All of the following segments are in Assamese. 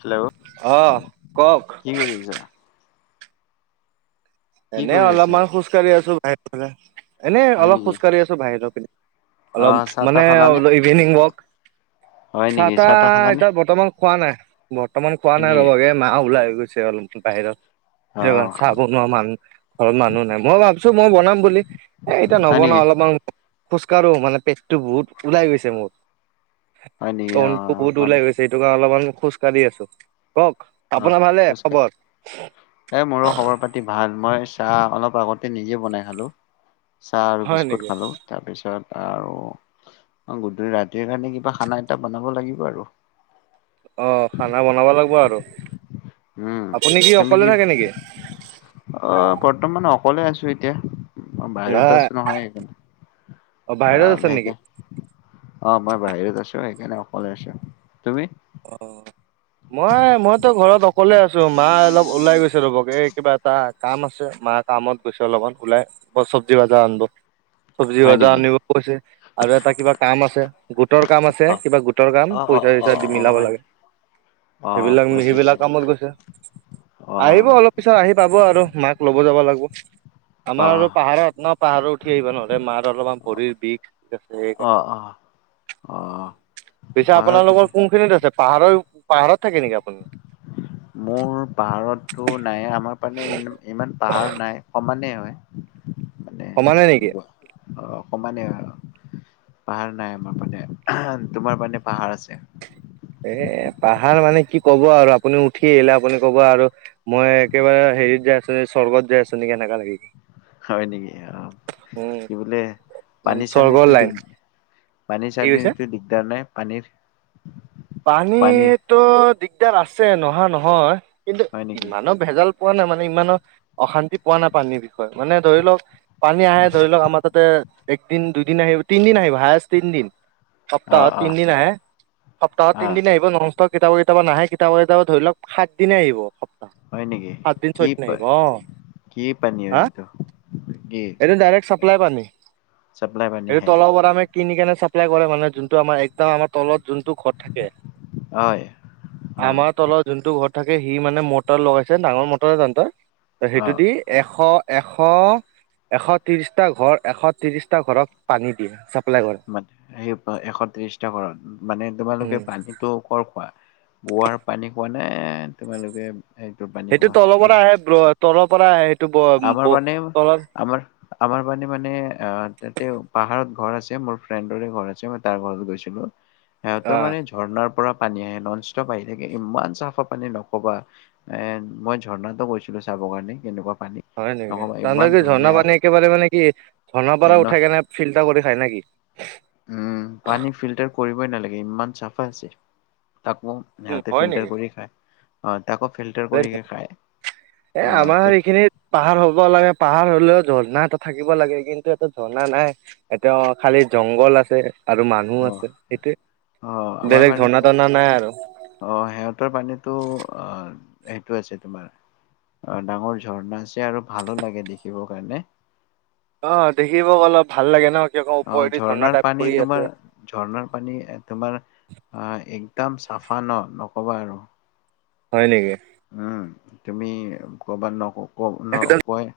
হেল্ল'। অ', কওক। কি কৰিছা? কি এনে কৰি আছা? অলপমান খোজকাঢ়ি আছো বাহিৰৰ ফালে। এনেই হয় অলপ নেকি? খোজ কঢ়ি আছো বাহিৰৰ পিনে। অলপ অ' চাহ তাহ মানে খালানে? মানে ইভিনিং ৱাক। হয় চাহ নেকি? তাহ খালানে? এতিয়া বৰ্তমান খোৱা নাই বৰ্তমান খোৱা হয় নাই নেকি? ৰ'ব এই মা ওলাই গৈছে অলপ বাহিৰত। অ' [unintelligible] চাব ম মান ঘৰত মানুহ নাই, মই ভাবছো মই বনাম বুলি এ, এতিয়া হয় নবনাও নেকি? অলপমান খোজকাঢ়ো মানে পেটটো বহুত ওলাই গৈছে মোৰ। হয় নেকি? [unintelligible] অ' বহুত মানে ওলাই গৈছে সেইটো কাৰণে অলপমান খোজ কঢ়ি আছোঁ। কওক? অ' আপোনাৰ ভালনে খোজকাঢ় খবৰ? এই ভাত মই চাহ অলপ আগতে নিজে বনাই খালোঁ, চাহ আৰু হয় বিস্কুট নেকি? খালোঁ। তাৰপিছত আৰু গধূলি ৰাতিৰ কাৰণে কিবা খানা আইতা বনাব লাগিব আৰু। অ খানা বনাব লাগিব আৰু। উম, আপুনি কি তুমি অকলে থাকে নেকি? অ বৰ্তমান অকলে আছো এতিয়া। মই বাহিৰত নাই আছো নহয় সেইকাৰণে অ বাহিৰত আছা নেকি? অ [unintelligible] অ মই বাহিৰত আছো সেইকাৰণে অকলে আছো। তুমি? অ। মই মইতো ঘৰত অকলে আছো, মা অলপ ওলাই গৈছে ৰ'ব এই কিবা এটা কাম আছে মা কামত গৈছে অলপমান ওলাই চব্জি বজাৰ আনিব। চব্জি হয় বজাৰ নেকি? আনিব গৈছে আৰু এটা কিবা কাম আছে। গোটৰ কাম আছে অ কিবা গোটৰ কাম, অ অ অ পইচা-চইচা অ মিলাব হয় লাগে নি? অ সেইবিলাক বুজিছো সেইবিলাক বুজিছো। কামত গৈছে, অ আহিব অলপ পিছ [unintelligible] আহি পাব আৰু মাক ল'ব যাব লাগিব। অ আমাৰ আৰু পাহাৰত ন পাহাৰো উঠি আহিব নোৱাৰে, মাৰ অলপমান ভৰিৰ বিষ আছে। অ অ। অ পিছে পাহাৰটোতে আপোনালোকৰ কোনখিনিত আছে পাহাৰৰ পাহাৰত থাকে নেকি আপুনি? মোৰ পাহাৰতো নাই আমাৰ মানে ই ইমান পাহাৰ নাই সমানেই হয়। মানে সমানেই নেকি? অ সমানে পাহাৰ নাই আমাৰ মানে, তোমাৰ মানে পাহাৰ আছে? এ পাহাৰ মানে কি ক'ব আৰু আপুনি উঠি আহিলে আপুনি ক'ব আৰু মই একেবাৰে হেৰিত যাই আছো নেকি, স্বৰ্গত যাই আছো নেকি এনেকা লাগে। হয় নেকি অ, কি বোলে একদম স্বৰ্গৰ পানী-চানীটো লাইন দিগ কি কৈছে পানীৰ-চানীৰতো দিগদাৰ নাই? পানীৰ পানীৰ পানীৰতো দিগদাৰ আছে নোহোৱা নহয় কিন্তু হয় নেকি ইমানো ভেজাল পোৱা নাই মানে ইমানো, অশান্তি পোৱা নাই পানীৰ বিষয়ে। মানে ধৰি লওক পানী অ আহে ধৰি লওক আমাৰ তাতে একদিন দুদিন আহিব তিনদিন আহিব হায়েষ্ট তিনদিন। অ সপ্তাহ অ তিন দিন আহে, সপ্তাহত অ তিনদিনে আহিব নোনষ্টপ কিতাবা কিতাবা নাহে কিতাবা কিতাবা ধৰি লওক সাত দিনে আহিব। হয় নেকি? সাত দিন কি ছয় দিন পই, আহিব অ কি পানী আৰু হা এইটো। এইটো ডাইৰেক্ট চাপ্লাই পানী, চাপ্লাই পানী এইটো হে তলো পৰা আমি কিনি কেনে চাপ্লাই কৰে মানে যোনটো আমাৰ একদম আমাৰ তলত যোনটো ঘট থাকে হয় অ আমাৰ তলত যোনটো ঘৰত থাকে সি মানে মটৰ লগাইছে ডাঙৰ মটৰ জাণ্টৰ তো অ সেইটো দি এশ এশ এশ ত্ৰিশটা ঘৰ, এশ ত্ৰিশটা ঘৰত পানী দিয়ে। চাপ্লাই কৰে মানে সেই এশ ত্ৰিশটা ঘৰত, মানে তোমালোকে উম পানী তো কৰ খোৱা? কোৱাৰ পানী খোৱা নে তোমালোকে পানী সেইটো খোৱা তলৰ পৰা আহে, ব্ৰ তলৰ পৰা আহে। সেইটো ব আমাৰ ব মানে তলত আমাৰ আমাৰ মানে মানে অ তাতে পাহাৰত ঘৰ আছে মোৰ ফ্ৰেণ্ডৰে ঘৰ আছে মই তাৰ ঘৰত গৈছিলো। সিহঁতৰ অ মানে ঝৰ্ণাৰ পৰা পানী আহে, নন ষ্টপ আহি থাকে ইমান চাফা পানী নকবা। এ মই ঝৰ্ণাতো গৈছিলো চাব কাৰণে কেনেকুৱা পানী। হয় নেকি? নকবা তহঁতে ইমান যি ঝৰ্না ধুনীয়া পানী একেবাৰে মানে কি ঝৰ্ণা এ পৰা ন উঠাই কেনে ফিল্টাৰ কৰি খাই নেকি? উম উম পানী কৰিবয়ে নালাগে ইমান চাফা তাকো, সিহঁতে হয় ফিল্টাৰ নেকি কৰি খায়। অ', তাকো ফিল্টাৰ কৰিকে খায়, এ আমাৰ অ'। এইখিনিত পাহাৰ হ'ব লাগে, পাহাৰ হ'লেও ঝৰ্ণা এটা থাকিব লাগে কিন্তু এটো ঝৰ্ণা নাই। এতিয়া অ', খালি জংঘল আছে। আৰু মানুহ অ' আছে সেইটোৱে, অ' আমাৰ বেলেগ ঝৰ্ণা পানীতো তৰনা নাই আৰু। অ', সিহঁতৰ পানীতো আহ সেইটোৱে আছে তোমাৰ অ', ডাঙৰ ঝৰ্ণা আছে আৰু ভালো লাগে দেখিব কাৰণে। অ', দেখিব অলপ ভাল লাগে ন কি আকৌ অ' ওপৰে দি ঝৰ্ণা ঝৰ্ণাৰ টাইপ পানী পৰি তোমাৰ আছে। ঝৰ্ণাৰ পানী এ তোমাৰ আহ একদম চাফা ন নক'বা আৰু। হয় নেকি। উম তুমি ক'বাত নক অ', ন একদম কুঁৱা,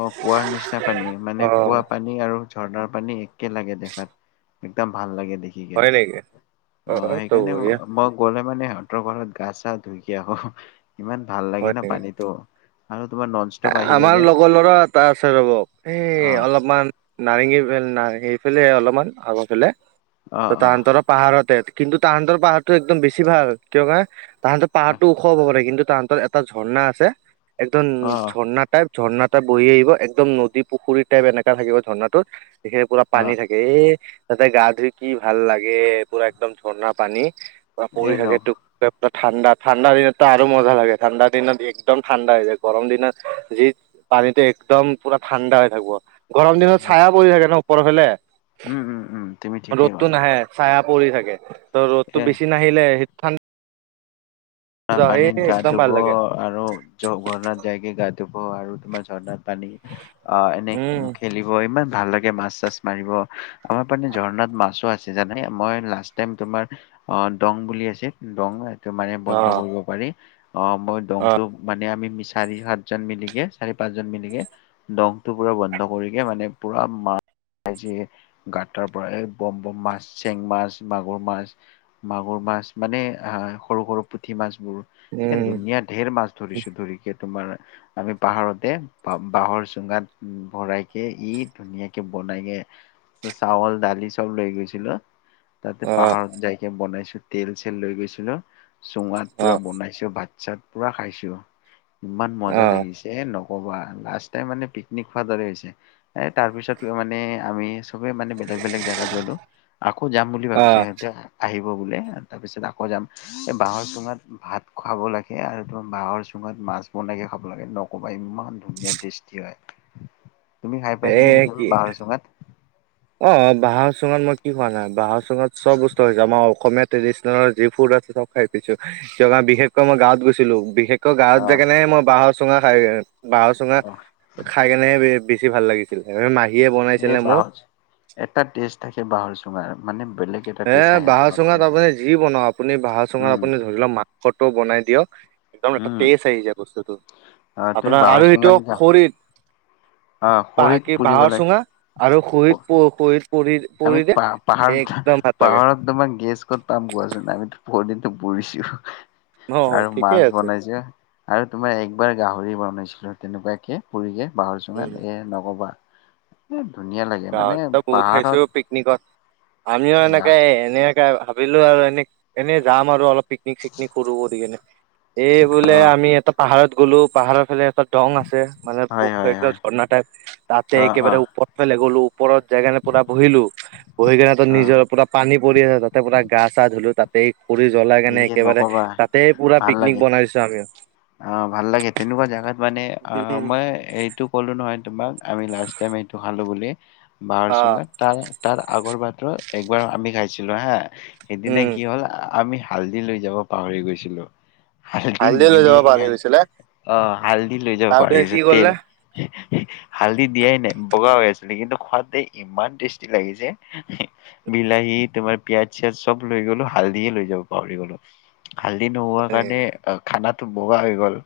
অ', কুঁৱাৰ নিচিনা পানী মানে অ কুঁৱা পানী আৰু ঝৰ্ণাৰ পানী একে লাগে দেখাত, একদম ভাল লাগে দেখি। ঠিকে, হয় নেকি অ ত সেইকাৰণে বঢ়িয়া মই গ'লে মানে সিহঁতৰ ঘৰত গা চা ধুইকে আহো। ইমান ভাল লাগে হয় ন নেকি পানীটো আৰু তোমাৰ ন আমাৰ লগৰ ল'ৰা এটা আছে ৰ'ব, এই অ অলপমান। নাৰেঙগী সেইফেলে অলপমান আগৰফালে অ ত অ তাহাঁতক পাহাৰতে কিন্তু তাহাঁতৰ পাহাৰটো একদম বেছি ভাল কিয় কে তাহাঁতৰ পাহাৰটো ওখ হ'ব পাৰে কিন্তু তাহাঁতৰ এটা ঝৰ্ণা একদম অ ঝৰ্ণা টাইপ, ঝৰ্ণাটা বৈ আহিব একদম নদী, পুখুৰী টাইপ এনেকা থাকিব ঝৰ্ণাতোৰ। হে পুৰা অ পানী থাকে। এ তাতে গা ধুই কি ভাল লাগে পুৰা একদম ঝৰ্ণা পানী। পুৰা পৰি এ ন থাকে ঠাণ্ডা, ঠাণ্ডা দিনতো আৰু মজা লাগে ঠাণ্ডা দিনত একদম ঠাণ্ডা হৈ যায়, গৰম দিনত যি পানীতো একদম পুৰা ঠাণ্ডা হৈ থাকিব, গৰম দিনত চায়া পৰি থাকে ন ওপৰৰ ফালে। উম উম উম, তুমি ঠিকেই কলা। চায়া পৰি থাকে তো এ ৰ'দটো বেছি নাহিলে সেই ঠাণ্ডা এ পানীত গা একদম ধুব ভাল লাগে আৰু জগনত যাইকে গা ধুব আৰু তোমাৰ ঝৰ্ণা পানী অ এনে উম খেলিব ইমান ভাল লাগে। এনেকে মাছ চাছ মাৰিব আমাৰ পিনে ঝৰ্ণাত মাছো আছে জানে মই লাষ্ট টাইম তোমাৰ অ দং বুলি আছে দং সেইটো মানে অ বন্ধ কৰিব পাৰি অ মই অ দংটো মানে আমি চাৰি সাতজন মিলিকে চাৰি পাঁচজন মিলিকে দংটো পুৰা বন্ধ কৰিকে মানে পুৰা মা ছ পাইছো গাতৰ পৰা এই বম বম মাছ চেং মাছ মাগুৰ মাছ মাগুৰ মাছ মানে আহ সৰু সৰু পুঠি মাছ বোৰ এ উম ধুনীয়া ধেৰ মছ ধৰিছো ধৰি কে তোমাৰ আমি পাহাৰতে বাঁহৰ চুঙাত ভৰাই কে ই ধুনীয়াকে বনাইকে ত চাউল দালি চব লৈ গৈছিলো। তাতে অ পাহাৰত যাইকে বনাইছো তেল চেল লৈ গৈছিলো চুঙাত অ পুৰা বনাই ছো ভাত চাত পুৰা খাইছো ইমান অ মজা লাগিছে। এই নকবা লাষ্টে মানে পিকনিক খোৱাৰ দৰে হৈছে, এ তাৰপিছত মানে আমি চবে মানে বেলেগ বেলেগ জাগাত গ'লো আকৌ যাম বুলি অ ভাবিছো সিহঁতে আহিব বোলে তাৰপিছত আকৌ যাম। এই বাঁহৰ চুঙাত ভাত খাব লাগে আৰু ত বাঁহৰ চুঙাত মাছ বনাইকে খাব লাগে ন? কবা ইমান ধুনীয়া টেষ্টি হয়, তুমি খাই পাইছা এ নে কেতিয়াবা কি বাঁহৰ চুঙাত? অ অ বাঁহৰ চুঙাত মই কি খোৱা নাই, বাঁহৰ চুঙাত চব বস্তু খাইছো আমাৰ অসমীয়া ট্ৰেডিচনেল যি ফুড আছে চব খাই পিছো কাৰণ বিশেষকৈ মই গাঁৱত গৈছিলো বিশেষ ক গাঁৱত যায় অহ কেনেহে মই বাঁহৰ চুঙা খাই, বাঁহৰ চুঙা অহ খাই কেনেহে বে বেছি ভাল লাগিছ এ মাহীয়ে ব এই বাহৰ এটা টেষ্ট থাকে, বাঁহৰ চুঙাৰ মানে বেলেগ এটা এ টেষ্ট আহে বাহঁৰ চুঙাত আপুনি যি বনাক আপুনি বাঁহাৰ চুঙাত উম আপুনি ধৰি লওক মাংসটো বনাই দিয়ক। একদম এটা উম টেষ্ট আহিছে বস্তুটো, অ তুমি আপোনাৰ বাঁহৰ আৰু যিটো চুঙাত খৰিত অ খৰিত বাকীৰ পুৰিব বাঁহৰ লাগে চুঙা আৰু খৰিত প পুৰিচ পুৰি আমি পুৰিলে পা এক পাহাৰত পাহাৰত তোমাৰ গেছ ক'ত পাম কোৱাচোন আমিতো বহুত দিনো পৰিছো। অ আৰু ঠিকে মাছ আছে বনাইছে। আৰু তোমাৰ একবাৰ গাঁহৰি বনাইছিলো তেনেকুৱাকে পুৰিকে বাঁহৰ উম চুঙাত এ নকবা এ ধুনীয়াল গাঁৱততো বহুত খাইছো পিকনিকত আমিও গা এনেকে এনেকে ভাবিলো আৰু এনে এনে যাম আৰু অলপ পিকনিক - চিকনিক কৰো বুলি কেনে এই অ বোলে আমি এটা পাহাৰত গ'লো পাহাৰৰ ফালে এটা দং আছে মানে ব হয় হয় একটা হয় ঝৰ্ণা টাইপ তাতে অ অ কেইবাটাও ওপৰফালে গ'লো। ওপৰত যাই কেনে পুৰা বহিলো, বহি কেনে তাত অ নিজৰ পুৰা পানী পৰি আছে তাতে পুৰা গা চা ধুলো তাত তেই খৰী জ্বলাই কেনে এই একেবাৰে নকবা তাতে পুৰা ভাল পিকনিক লাগে বনাই দিছো আমিও। অ ভাল লাগে তেনেকুৱা জাগাত মানে অ উম মই এই টো ক'লো নহয় তোমাক আমি লাষ্ট টাইম এইটো খালো বুলি বাঁহৰ অ চুঙাত তাৰ তাৰ আগৰ বাৰতোৰ একবাৰ আমি খাইছিলো হা সেইদিনা উম কি হ'ল আমি হালধি লৈ যাব পাহৰি গৈছিলো, হালধি লৈ নিদি যাব পাহৰি কিনাই, গৈছিলে অ হালধি লৈ যাব পাহৰি তাৰপিছত গৈছো কি তেল। কৰিলে হালধি দিয়াই নাই, বগা হৈ আছিলে কিন্তু খোৱাতে ইমান টেষ্টি লাগি যে। বিলাহী তোমাৰ পিয়াজ - চিয়াজ চব লৈ গলো, হালধিয়ে লৈ যাব পাহৰি গলো। হালধি নোহোৱা কাৰণে অ খানাটো বগা হৈ গল।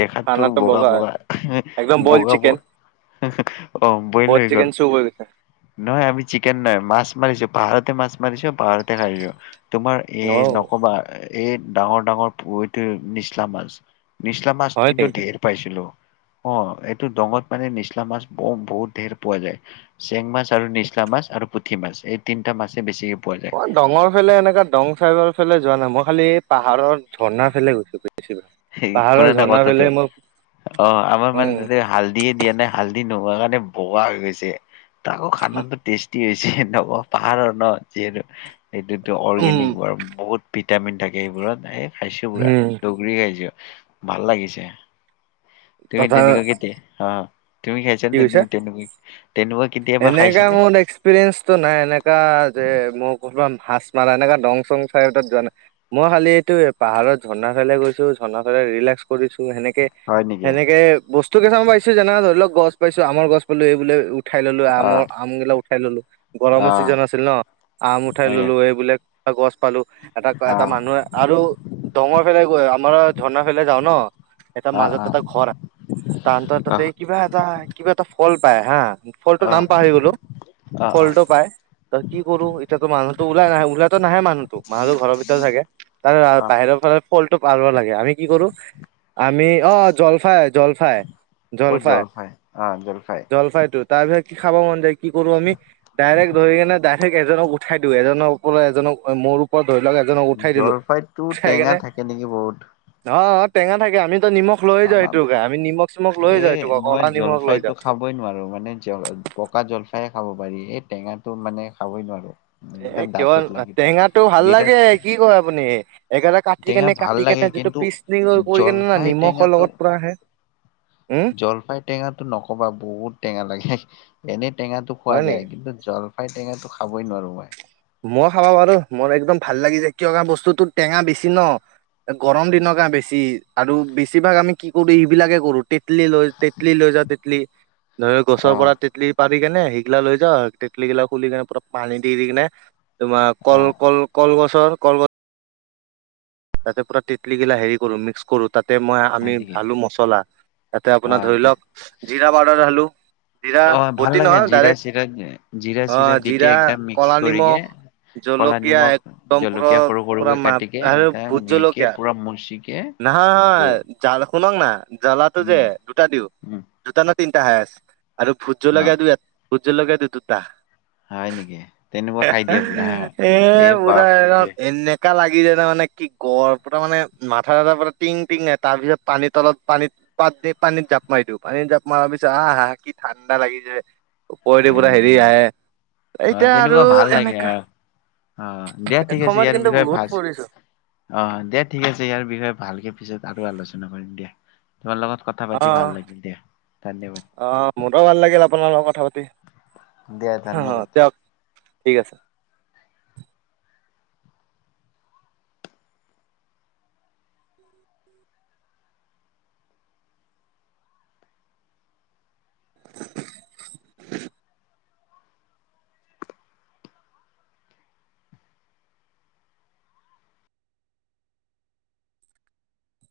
দেখাতো খানাটো বগা হয় বগা এহে একদম বইল বগা চিকেন বগ অ বইল হৈ চিকেন গ'ল। চুপ হৈ গৈছে নহয় আমি চিকেন নাই, মাছ মাৰিছো পাহাৰতে মাছ মাৰিছো, পাহাৰতে খাইছো। তোমাৰ এই অ নকবা এই ডাঙৰ - ডাঙৰ পইটো নিচলা মাছ নিছলা মাছ হয় কিন্তু নেকি ধেৰ পাইছিলো। অ এইটো দঙত মানে নিচলা মাছ ব বহুত ধেৰ পোৱা যায়। চেং মাছ আৰু নিচলা মাছ আৰু পুঠি মাছ এই তিনিটা মাছে বেছিকে পোৱা যায়। মই দঙৰ ফালে এনেকুৱা দং চাইডৰ ফালে যোৱা নাই, মই খালি এই পাহাৰৰ ঝৰ্ণাৰ ফালে গৈছো বেছিকৈ। এই শুনা এটা কথাটো, অ আমাৰ উম মানে তাতে হাল দিয়ে দিয়া নাই হালধি নোহোৱা কাৰণে বগা হৈ গৈছে, ত আকৌ খানাটো টেষ্টি হৈছে নক পাহাৰৰ ন যিহেতু এইটোতো উম অৰ্গেনিক বহুত ভিটামিন থাকে এইবোৰত এই খাইছো পুৰা, হম দগৰি খাইছো, ভাল লাগিছে। তুমি তথা তেনেকুৱাকে কি অ, তুমি খাইছা কি তে কৈছা? তেনু তেনু কি তেনেকুৱা কেতিয়াবা এনেকা খাইছানে? মোৰ নেক্স পিৰিয়েঞ্চটো নাই এনেকা যে মই কৰবা ভাছ মাৰা এনেকা ডং - চং চাইডত যোৱা না মই খালি এইটোৱে পাহাৰত ঝৰ্ণা ফালে গৈছো, ঝৰ্ণা ফালে ৰিলেক্স কৰিছো সেনেকে হয় নেকি সেনেকে বস্তু কেইটামান [unintelligible] পাইছোঁ যেনেকা ধৰি লওক গছ পাইছোঁ আমৰ গছ পুলি। [unintelligible] উঠাই ল'লো অ আমৰ আম গিলা উঠাই ল'লো অ গৰমৰ চিজন আছিল নহ আম উঠাই হয় ল'লো এই বোলে। [unintelligible] গছ পালোঁ। এটাক বা অ এটা মানুহে আৰু ডঙৰ [unintelligible] গৈ আমাৰ ঝৰ্ণাৰ ফালে যাওঁ নহ। এটা অ অ মাজত এটা ঘৰ [unintelligible] অ অ তাতে কিবা এটা কিবা এটা ফল পায় হা ফলটো নাম পাহৰি গ'লো অ অ ফলটো পাই ত' কি কৰোঁ এতিয়াতো মানুহটো ওলাই নাহে ওলাই [unintelligible] নাহে মানুহটো মানুহ ঘৰৰ ভিতৰতে থাকে তাৰে অ বাহিৰৰ ফালত ফলটো পাৰবো লাগে আমি কি কৰোঁ আমি অ' জলফাই, জলফাই। অ জলফাই, অ জলফাই জলফাইটো তাৰপিছত কি খাব মন যায় কি কৰোঁ আমি। ডাইৰেক্ট ধৰি কিনে ডাইৰেক্ট এজনক উঠাই দিওঁ এজনৰ ওপৰত এজনক মোৰ ওপৰত ধৰি লওক এক জলফাইটো টেঙা থাকে নেকি বহুত? অ', অ' টেঙা থাকে আমিতো নিমখ লৈ যাওঁ তামাম [unintelligible] আমি নিমখ চিমখ লৈ এ যাওঁ [unintelligible] মই কলা নিমখ লৈ জলফাইটো যাওঁ। খাবই নোৱাৰো মানে জল পকা জলফাইহে খাব পাৰি এই টেঙাটো মানে খাবই নোৱাৰো। একদম এ' কিয় দাঁতত লাগি ধৰে। টেঙাটো ভাল বিৰাট লাগে কি কয় আপুনি একেটা কা কাটি টেঙা কেনে ভাল কাটি লাগে কেনে যিটো কিন্তু [unintelligible] কৰি কেনে না জলফাই নিমখৰ টেঙাটো লগত পুৰা খাই জলফাইৰ টেঙাটো নক'বা বহুত টেঙা লাগে এনেই টেঙাটো খোৱা হয় নেকি যায় কিন্তু জল [unintelligible] টেঙাটো খাবই নোৱাৰোঁ মই। মই খাবা পাৰোঁ মোৰ একদম ভাল লাগি [unintelligible] কিয় কাৰন বস্তুটো টেঙা বেছি নহ। গৰম দিনৰ [unintelligible] বেছি আৰু বেছিভাগ আমি কি কৰোঁ এইবিলাকে কৰোঁ তে [unintelligible] লৈ তেতলি লৈ যাওঁ তেতলি ধৰ গছৰ আহ পৰা তেতলি পাৰি কেনে সেইগিলাক লৈ যাওঁ তেতলি গিলা খুলি কেনে পুৰা পানী দি কেনে তোমাৰ কল, আহ কল। কলগছৰ কল তাতে পুৰা তেতলি গিলা হেৰি কৰোঁ মিক্স কৰোঁ। তাতে মই আমি হয় নেকি ঢালোঁ মছলা তাতে অ আপোনাৰ ধৰি লওক দে- জিৰা পাউদাৰ ঢালোঁ। অ ভাল লাগে জিৰা চিৰা জিৰা অ চিৰা জিৰা দিকে একদম কলা মিক্স নিমখ কৰিকে। কলা জলকীয়া নিমখ একদম পুৰা জলকীয়া সৰু পুৰা সৰুকৈ মাপ কাটিকে একদম মিহিকে পুৰা মচিকে না বৈ জাল শুনক না জ্বলাটো যে উম, দুটা দিওঁ। উম, দুটা নে তিনিটা হাইয়েস্ট আৰু ভোট অ', জলকীয়া দিও ভোট জলকীয়া দিও দুটা। হয় নেকি? তেনেকুৱা খাই দিয়ে পুৰা হা। এ পুৰা একদম এনেক [unintelligible] [unintelligible] [unintelligible] পানীত জাপ মাৰ দিওঁ পানীত জাপ মাৰি পিছত আহ, আহ কি ঠাণ্ডা লাগি যায়। [unintelligible] হয় নেকি হেৰি আহে অ', এতিয়া আৰু তেনেকুৱা ভাল লাগে সেনেকা। অ'। অ', দিয়া ঠিক আছে এসময়ত ইয়াৰ কিন্তু বিষয়ে ভাজ বহুত পঢ়িছোঁ। অ দিয়া ঠিকে আছে ইয়াৰ বিষয়ে ভালকে পিছত আৰু আলোচনা কৰিম দিয়া তোমাৰ লগত। কথা পাতি ভাল অহ, লাগিল দিয়া ধন্যবাদ, অহ মোৰো ভাল লাগিল আপোনাৰ লগত কথা পাতি। দিয়া ধন্যবাদ। অ দিয়ক ঠিক আছে।